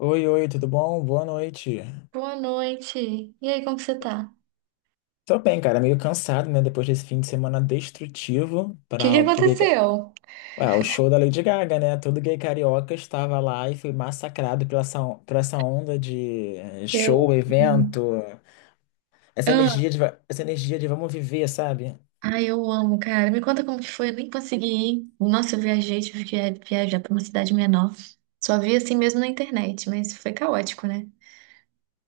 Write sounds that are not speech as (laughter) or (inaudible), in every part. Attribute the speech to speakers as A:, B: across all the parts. A: Oi, oi, tudo bom? Boa noite.
B: Boa noite. E aí, como que você tá? O
A: Tô bem, cara, meio cansado, né? Depois desse fim de semana destrutivo
B: que
A: para
B: que
A: o pro gay.
B: aconteceu?
A: Ué, o show da Lady Gaga, né? Todo gay carioca estava lá e foi massacrado por essa onda de show,
B: Eu.
A: evento,
B: Ah,
A: essa energia de vamos viver, sabe?
B: ai, eu amo, cara. Me conta como que foi. Eu nem consegui ir. Nossa, eu viajei, tive que viajar pra uma cidade menor. Só vi assim mesmo na internet, mas foi caótico, né?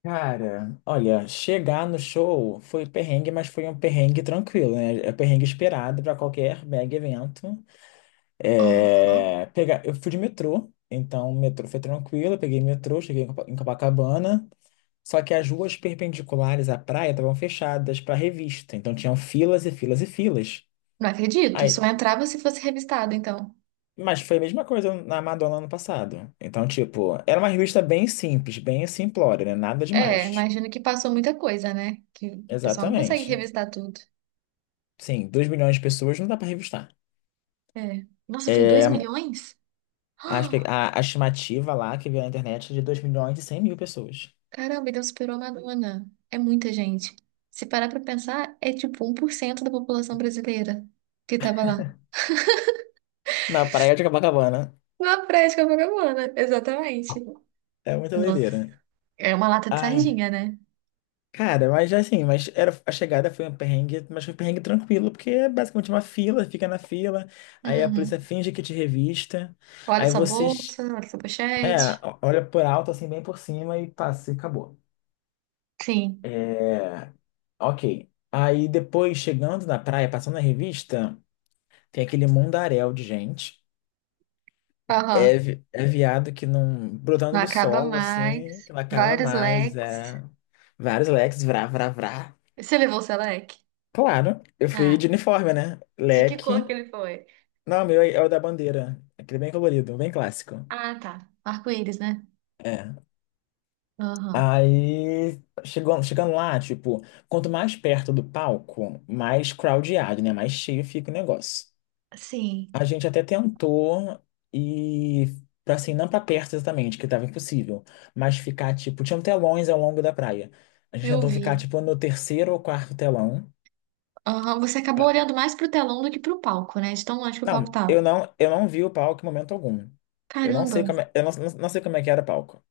A: Cara, olha, chegar no show foi perrengue, mas foi um perrengue tranquilo, né? É perrengue esperado para qualquer mega evento.
B: Aham.
A: É, eu fui de metrô, então o metrô foi tranquilo, eu peguei metrô, cheguei em em Copacabana, só que as ruas perpendiculares à praia estavam fechadas para revista, então tinham filas e filas e filas.
B: Não acredito. Só
A: Aí,
B: entrava se fosse revistado, então.
A: mas foi a mesma coisa na Madonna ano passado. Então, tipo, era uma revista bem simples, bem simplória, né? Nada
B: É,
A: demais.
B: imagino que passou muita coisa, né? Que o pessoal não consegue
A: Exatamente.
B: revistar tudo.
A: Sim, 2 milhões de pessoas não dá para revistar.
B: É. Nossa, foi 2
A: É,
B: milhões?
A: a, espe-
B: (gasps)
A: a estimativa lá que veio na internet é de 2,1 milhões pessoas.
B: Caramba, então superou a Madonna. É muita gente. Se parar pra pensar, é tipo 1% da população brasileira que tava lá.
A: Na praia de Copacabana.
B: Na prática, vagabunda, exatamente.
A: É muita
B: Nossa,
A: doideira.
B: é uma lata de
A: Ai,
B: sardinha, né?
A: cara, mas já assim, mas era, a chegada foi um perrengue, mas foi um perrengue tranquilo, porque é basicamente uma fila, fica na fila, aí a polícia
B: Uhum.
A: finge que te revista,
B: Olha
A: aí
B: sua
A: vocês,
B: bolsa, olha sua
A: é,
B: pochete.
A: olha por alto, assim, bem por cima e passa, e acabou.
B: Sim,
A: É, ok. Aí depois, chegando na praia, passando na revista, tem aquele mundaréu de gente. É,
B: aham.
A: vi- é viado que não, brotando
B: Não
A: do
B: acaba
A: solo, assim,
B: mais.
A: que não acaba
B: Vários
A: mais.
B: leques.
A: É, vários leques, vrá, vrá, vrá.
B: Você levou o seu leque?
A: Claro, eu fui
B: Ah,
A: de uniforme, né?
B: de que cor que
A: Leque.
B: ele foi?
A: Não, o meu é o da bandeira. Aquele bem colorido, bem clássico.
B: Ah, tá. Arco-íris, né?
A: É.
B: Aham.
A: Aí, chegando lá, tipo, quanto mais perto do palco, mais crowdado, né? Mais cheio fica o negócio.
B: Sim,
A: A gente até tentou ir, pra, assim, não pra perto exatamente, que tava impossível, mas ficar, tipo, tinham telões ao longo da praia. A gente
B: eu
A: tentou ficar,
B: vi.
A: tipo, no terceiro ou quarto telão.
B: Aham, você acabou olhando mais pro telão do que pro palco, né? De tão longe que o palco
A: Não, eu
B: tava.
A: não, eu não vi o palco em momento algum. Eu não sei
B: Caramba!
A: como é, eu não, não- não sei como é que era o palco.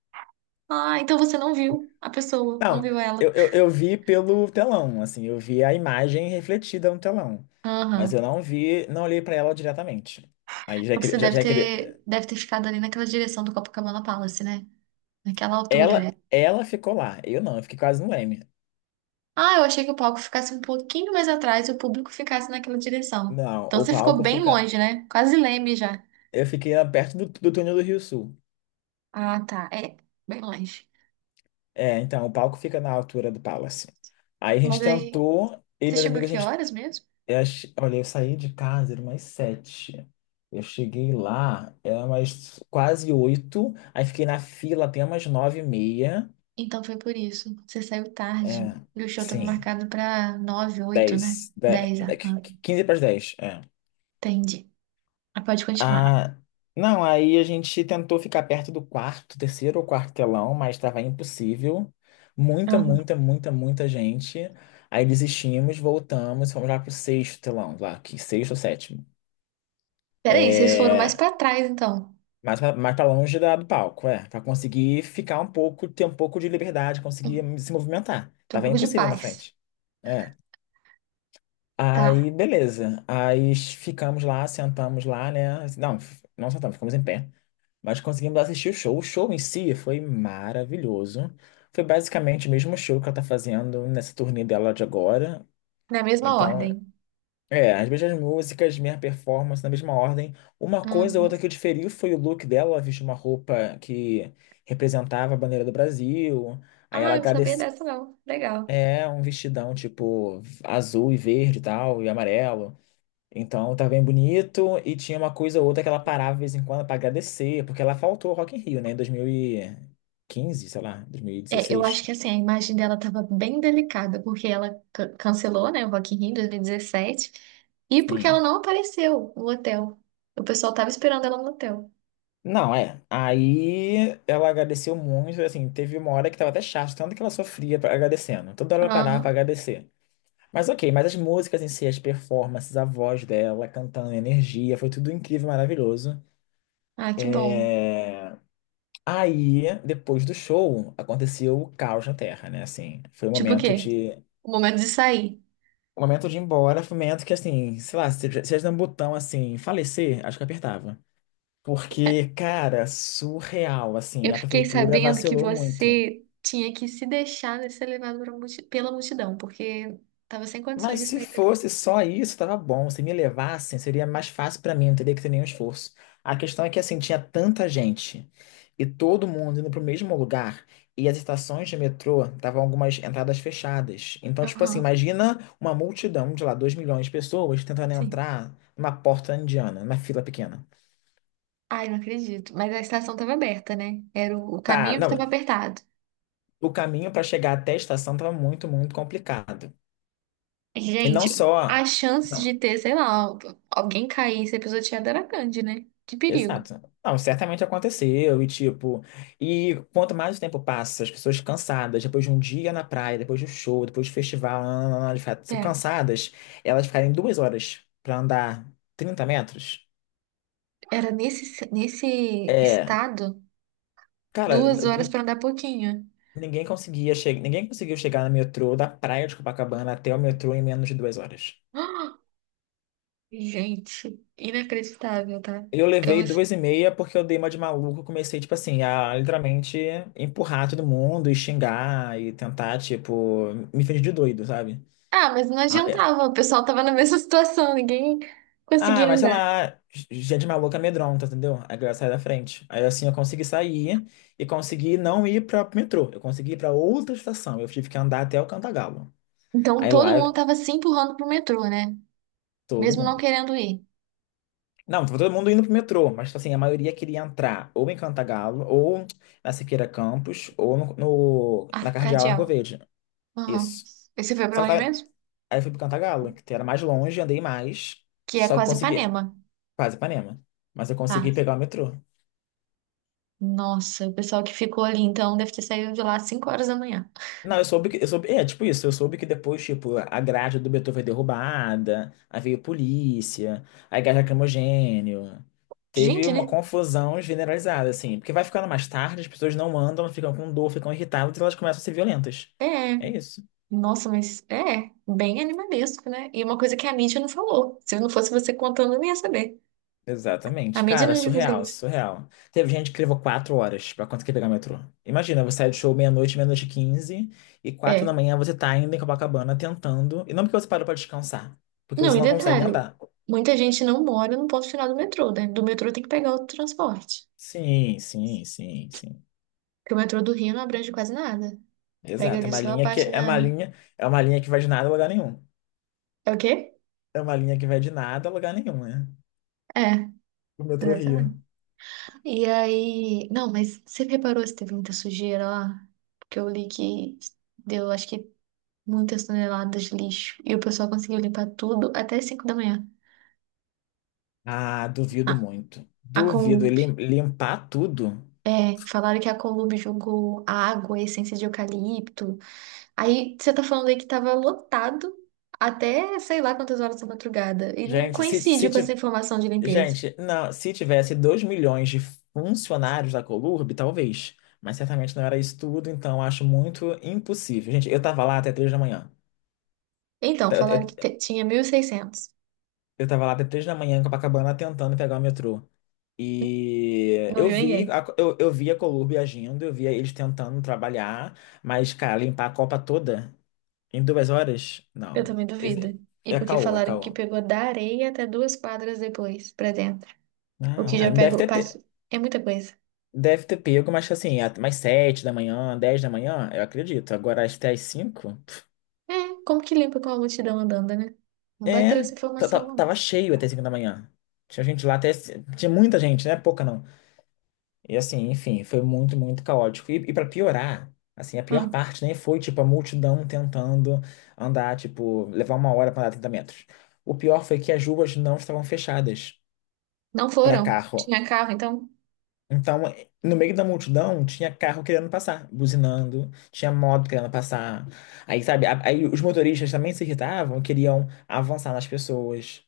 B: Ah, então você não viu a pessoa, não
A: Não,
B: viu ela.
A: eu vi pelo telão, assim, eu vi a imagem refletida no telão. Mas eu
B: Aham.
A: não vi, não olhei pra ela diretamente. Aí já
B: Então você
A: queria, já,
B: deve
A: já queria,
B: ter, deve ter ficado ali naquela direção do Copacabana Palace, né? Naquela altura,
A: ela,
B: né?
A: ela ficou lá, eu fiquei quase no Leme.
B: Ah, eu achei que o palco ficasse um pouquinho mais atrás e o público ficasse naquela direção.
A: Não,
B: Então
A: o
B: você ficou
A: palco
B: bem
A: fica,
B: longe, né? Quase leme já.
A: Eu fiquei lá perto do túnel do Rio Sul.
B: Ah, tá. É, bem longe.
A: É, então, o palco fica na altura do Palace. Aí a
B: Mas
A: gente
B: aí,
A: tentou, eu e
B: você
A: meus
B: chegou a
A: amigos, a
B: que
A: gente.
B: horas mesmo?
A: Olha, eu saí de casa, era umas sete. Eu cheguei lá, era umas quase oito. Aí fiquei na fila até umas nove e meia.
B: Então foi por isso. Você saiu tarde.
A: É,
B: E o show tava
A: sim.
B: marcado pra nove, oito,
A: Dez.
B: né? Dez, ah,
A: Quinze para as dez. É.
B: entendi. Ah, pode continuar.
A: Ah, não, aí a gente tentou ficar perto do quarto, terceiro ou quartelão, mas estava impossível. Muita,
B: Uhum.
A: muita, muita, muita gente. Aí desistimos, voltamos, fomos lá pro sexto telão, lá, que sexto ou sétimo.
B: Peraí, vocês foram mais pra trás, então.
A: Mais pra longe do palco, é. Pra conseguir ficar um pouco, ter um pouco de liberdade, conseguir
B: Hum,
A: se movimentar.
B: Tô um
A: Tava
B: pouco de
A: impossível na
B: paz.
A: frente. É. Aí,
B: Tá.
A: beleza. Aí ficamos lá, sentamos lá, né? Não, não sentamos, ficamos em pé. Mas conseguimos assistir o show. O show em si foi maravilhoso. Foi basicamente o mesmo show que ela tá fazendo nessa turnê dela de agora.
B: Na mesma
A: Então,
B: ordem.
A: as mesmas músicas, minha performance na mesma ordem. Uma coisa ou
B: Uhum.
A: outra que eu diferi foi o look dela. Ela vestiu uma roupa que representava a bandeira do Brasil. Aí
B: Ah,
A: ela
B: eu não sabia
A: agradeceu.
B: dessa, não. Legal.
A: É, um vestidão tipo azul e verde e tal, e amarelo. Então tá bem bonito. E tinha uma coisa ou outra que ela parava de vez em quando pra agradecer, porque ela faltou ao Rock in Rio, né, em 2015, sei lá,
B: É, eu acho
A: 2016.
B: que assim, a imagem dela tava bem delicada, porque ela cancelou, né, o Rock in Rio 2017, e dezessete, e porque ela
A: Sim,
B: não apareceu no hotel. O pessoal tava esperando ela no hotel.
A: não, é. Aí ela agradeceu muito, assim, teve uma hora que tava até chato, tanto que ela sofria agradecendo. Toda hora ela parava pra
B: Aham.
A: agradecer. Mas ok, mas as músicas em si, as performances, a voz dela, cantando, a energia, foi tudo incrível, maravilhoso.
B: Ah, que bom.
A: Aí, depois do show, aconteceu o caos na Terra, né? Assim, foi o
B: Tipo o
A: momento
B: quê?
A: de.
B: O momento de sair.
A: O momento de ir embora foi o momento que, assim, sei lá, se tivesse um botão assim, falecer, acho que apertava. Porque, cara, surreal, assim,
B: Eu
A: a
B: fiquei
A: prefeitura
B: sabendo que
A: vacilou muito.
B: você tinha que se deixar de ser levado pra pela multidão, porque tava sem condições
A: Mas
B: de
A: se
B: sair dali.
A: fosse só isso, tava bom. Se me levassem, seria mais fácil pra mim, não teria que ter nenhum esforço. A questão é que, assim, tinha tanta gente e todo mundo indo pro mesmo lugar e as estações de metrô estavam algumas entradas fechadas. Então, tipo assim,
B: Aham,
A: imagina uma multidão de lá, 2 milhões de pessoas tentando
B: sim.
A: entrar numa porta indiana, numa fila pequena.
B: Ai, não acredito. Mas a estação tava aberta, né? Era o
A: Tá,
B: caminho que tava
A: não,
B: apertado.
A: o caminho para chegar até a estação tava muito, muito complicado. E não
B: Gente, a
A: só.
B: chance de ter, sei lá, alguém cair e ser pisoteado era grande, né? De perigo.
A: Exato. Não, certamente aconteceu, e tipo, e quanto mais o tempo passa, as pessoas cansadas, depois de um dia na praia, depois do show, depois do festival, nananana, de fato, são
B: É,
A: cansadas, elas ficarem 2 horas pra andar 30 metros.
B: era nesse
A: É,
B: estado,
A: cara,
B: 2 horas pra andar pouquinho. (gasps)
A: ninguém conseguia chegar, ninguém conseguiu chegar no metrô da praia de Copacabana até o metrô em menos de 2 horas.
B: Ah, gente, inacreditável, tá?
A: Eu levei duas e meia porque eu dei uma de maluco. Comecei, tipo assim, a literalmente empurrar todo mundo e xingar e tentar, tipo, me fingir de doido, sabe?
B: Ah, mas não
A: Ah, é.
B: adiantava, o pessoal tava na (laughs) mesma situação, ninguém
A: Ah,
B: conseguia
A: mas sei
B: andar.
A: lá, gente maluca amedronta, entendeu? Aí a galera sai da frente. Aí assim eu consegui sair e consegui não ir pra metrô. Eu consegui ir pra outra estação. Eu tive que andar até o Cantagalo.
B: Então
A: Aí
B: todo
A: lá
B: mundo tava se empurrando pro metrô, né?
A: todo
B: Mesmo não
A: mundo.
B: querendo ir.
A: Não, tava todo mundo indo pro metrô, mas tipo assim, a maioria queria entrar ou em Cantagalo, ou na Siqueira Campos, ou no, no- na
B: Ah,
A: Cardeal
B: cardeal.
A: Arcoverde.
B: Aham.
A: Isso.
B: Esse foi
A: Só
B: pra
A: que
B: onde
A: tava-
B: mesmo?
A: Aí eu fui pro Cantagalo, que era mais longe, andei mais,
B: Que é
A: só que
B: quase
A: consegui,
B: Ipanema.
A: quase Ipanema, mas eu consegui
B: Ah,
A: pegar o metrô.
B: nossa, o pessoal que ficou ali então deve ter saído de lá às 5 horas da manhã.
A: Não, eu soube que. Eu soube, é, tipo isso, eu soube que depois, tipo, a grade do Beethoven foi derrubada, aí veio polícia, aí gás lacrimogênio. Teve
B: Gente,
A: uma
B: né?
A: confusão generalizada, assim. Porque vai ficando mais tarde, as pessoas não andam, ficam com dor, ficam irritadas e elas começam a ser violentas.
B: É.
A: É isso.
B: Nossa, mas é bem animalesco, né? E uma coisa que a mídia não falou. Se não fosse você contando, eu nem ia saber. A
A: Exatamente.
B: mídia
A: Cara,
B: não divulga
A: surreal,
B: isso.
A: surreal. Teve gente que levou 4 horas pra conseguir pegar o metrô. Imagina, você sai do show meia-noite, meia-noite e quinze, e quatro da
B: É.
A: manhã você tá ainda em Copacabana tentando. E não porque você parou pra descansar, porque
B: Não,
A: você
B: e
A: não consegue
B: detalhe,
A: andar.
B: muita gente não mora no ponto final do metrô, né? Do metrô tem que pegar outro transporte.
A: Sim, sim, sim, sim.
B: Porque o metrô do Rio não abrange quase nada. Pega
A: Exato. É
B: ali
A: uma
B: só a
A: linha que
B: parte da.
A: é uma linha que vai de nada a lugar nenhum.
B: É o quê?
A: É uma linha que vai de nada a lugar nenhum, né?
B: É,
A: O metrô Rio.
B: exatamente. E aí. Não, mas você reparou se teve muita sujeira lá? Porque eu li que deu, acho que, muitas toneladas de lixo. E o pessoal conseguiu limpar tudo até 5 da manhã.
A: Ah, duvido
B: Ah,
A: muito.
B: a
A: Duvido
B: Conlub.
A: ele limpar tudo.
B: É, falaram que a Conlub jogou água, essência de eucalipto. Aí você tá falando aí que tava lotado até sei lá quantas horas da madrugada. E não
A: Gente, se,
B: coincide
A: se
B: com essa
A: ti-
B: informação de limpeza.
A: Gente, não, se tivesse 2 milhões de funcionários da Colurb, talvez, mas certamente não era isso tudo, então acho muito impossível. Gente, eu tava lá até 3 da manhã. Eu,
B: Então,
A: ta-
B: falaram que
A: eu,
B: tinha 1.600,
A: eu tava lá até três da manhã em Copacabana tentando pegar o metrô. E
B: não
A: eu
B: viu
A: vi,
B: ninguém.
A: a, eu, eu vi a Columbia agindo, eu via eles tentando trabalhar, mas, cara, limpar a Copa toda em 2 horas?
B: Eu
A: Não.
B: também duvido. E
A: É, é
B: porque
A: caô, é
B: falaram que
A: caô.
B: pegou da areia até duas quadras depois, pra dentro. O que
A: Não, é,
B: já pega. É muita coisa.
A: deve ter pego, mas assim, mais sete da manhã, dez da manhã, eu acredito. Agora até às cinco?
B: É, como que limpa com a multidão andando, né? Não bateu
A: É,
B: essa informação, não.
A: tava cheio até 5 da manhã. Tinha gente lá até. C- Tinha muita gente, não é pouca não. E assim, enfim, foi muito, muito caótico. E para piorar, assim, a pior
B: Não,
A: parte nem foi, tipo, a multidão tentando andar, tipo, levar uma hora para andar 30 metros. O pior foi que as ruas não estavam fechadas
B: não
A: para
B: foram.
A: carro.
B: Tinha carro, então.
A: Então, no meio da multidão, tinha carro querendo passar, buzinando, tinha moto querendo passar. Aí, sabe, aí os motoristas também se irritavam, queriam avançar nas pessoas.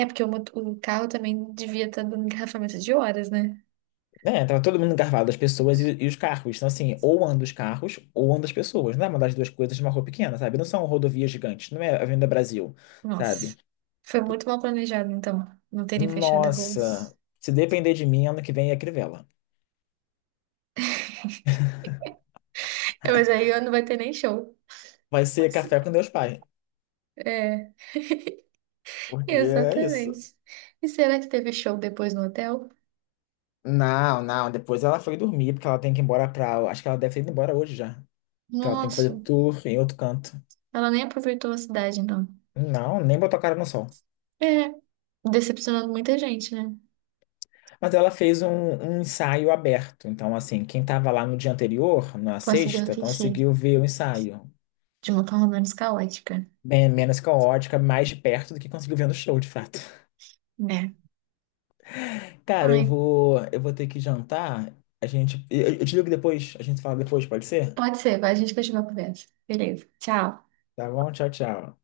B: É porque o carro também devia estar dando engarrafamento de horas, né?
A: É, tava todo mundo engarrafado, as pessoas e os carros. Então, assim, ou anda os carros, ou anda as pessoas. Não é uma das duas coisas de uma rua pequena, sabe? Não são rodovias gigantes, não é a Avenida Brasil,
B: Nossa,
A: sabe?
B: foi muito mal planejado, então, não terem fechado a rua.
A: Nossa, se depender de mim, ano que vem é Crivella.
B: É, mas aí não vai ter nem show.
A: Vai ser café com Deus Pai.
B: É,
A: Porque é isso.
B: exatamente. E será que teve show depois no hotel?
A: Não, não, depois ela foi dormir, porque ela tem que ir embora pra. Acho que ela deve ter ido embora hoje já. Que ela tem que fazer
B: Nossa,
A: tour em outro canto.
B: ela nem aproveitou a cidade, não.
A: Não, nem botou a cara no sol.
B: É, decepcionando muita gente, né?
A: Mas ela fez um ensaio aberto. Então, assim, quem estava lá no dia anterior, na
B: Conseguiu
A: sexta,
B: assistir
A: conseguiu ver o ensaio.
B: de uma forma menos caótica,
A: Bem menos caótica, mais de perto do que conseguiu ver no show, de fato.
B: né?
A: (laughs) Cara, eu
B: Ai,
A: vou, eu vou ter que jantar. Eu te ligo depois, a gente fala depois, pode ser?
B: pode ser, vai, a gente continua a conversa. Beleza, tchau.
A: Tá bom? Tchau, tchau.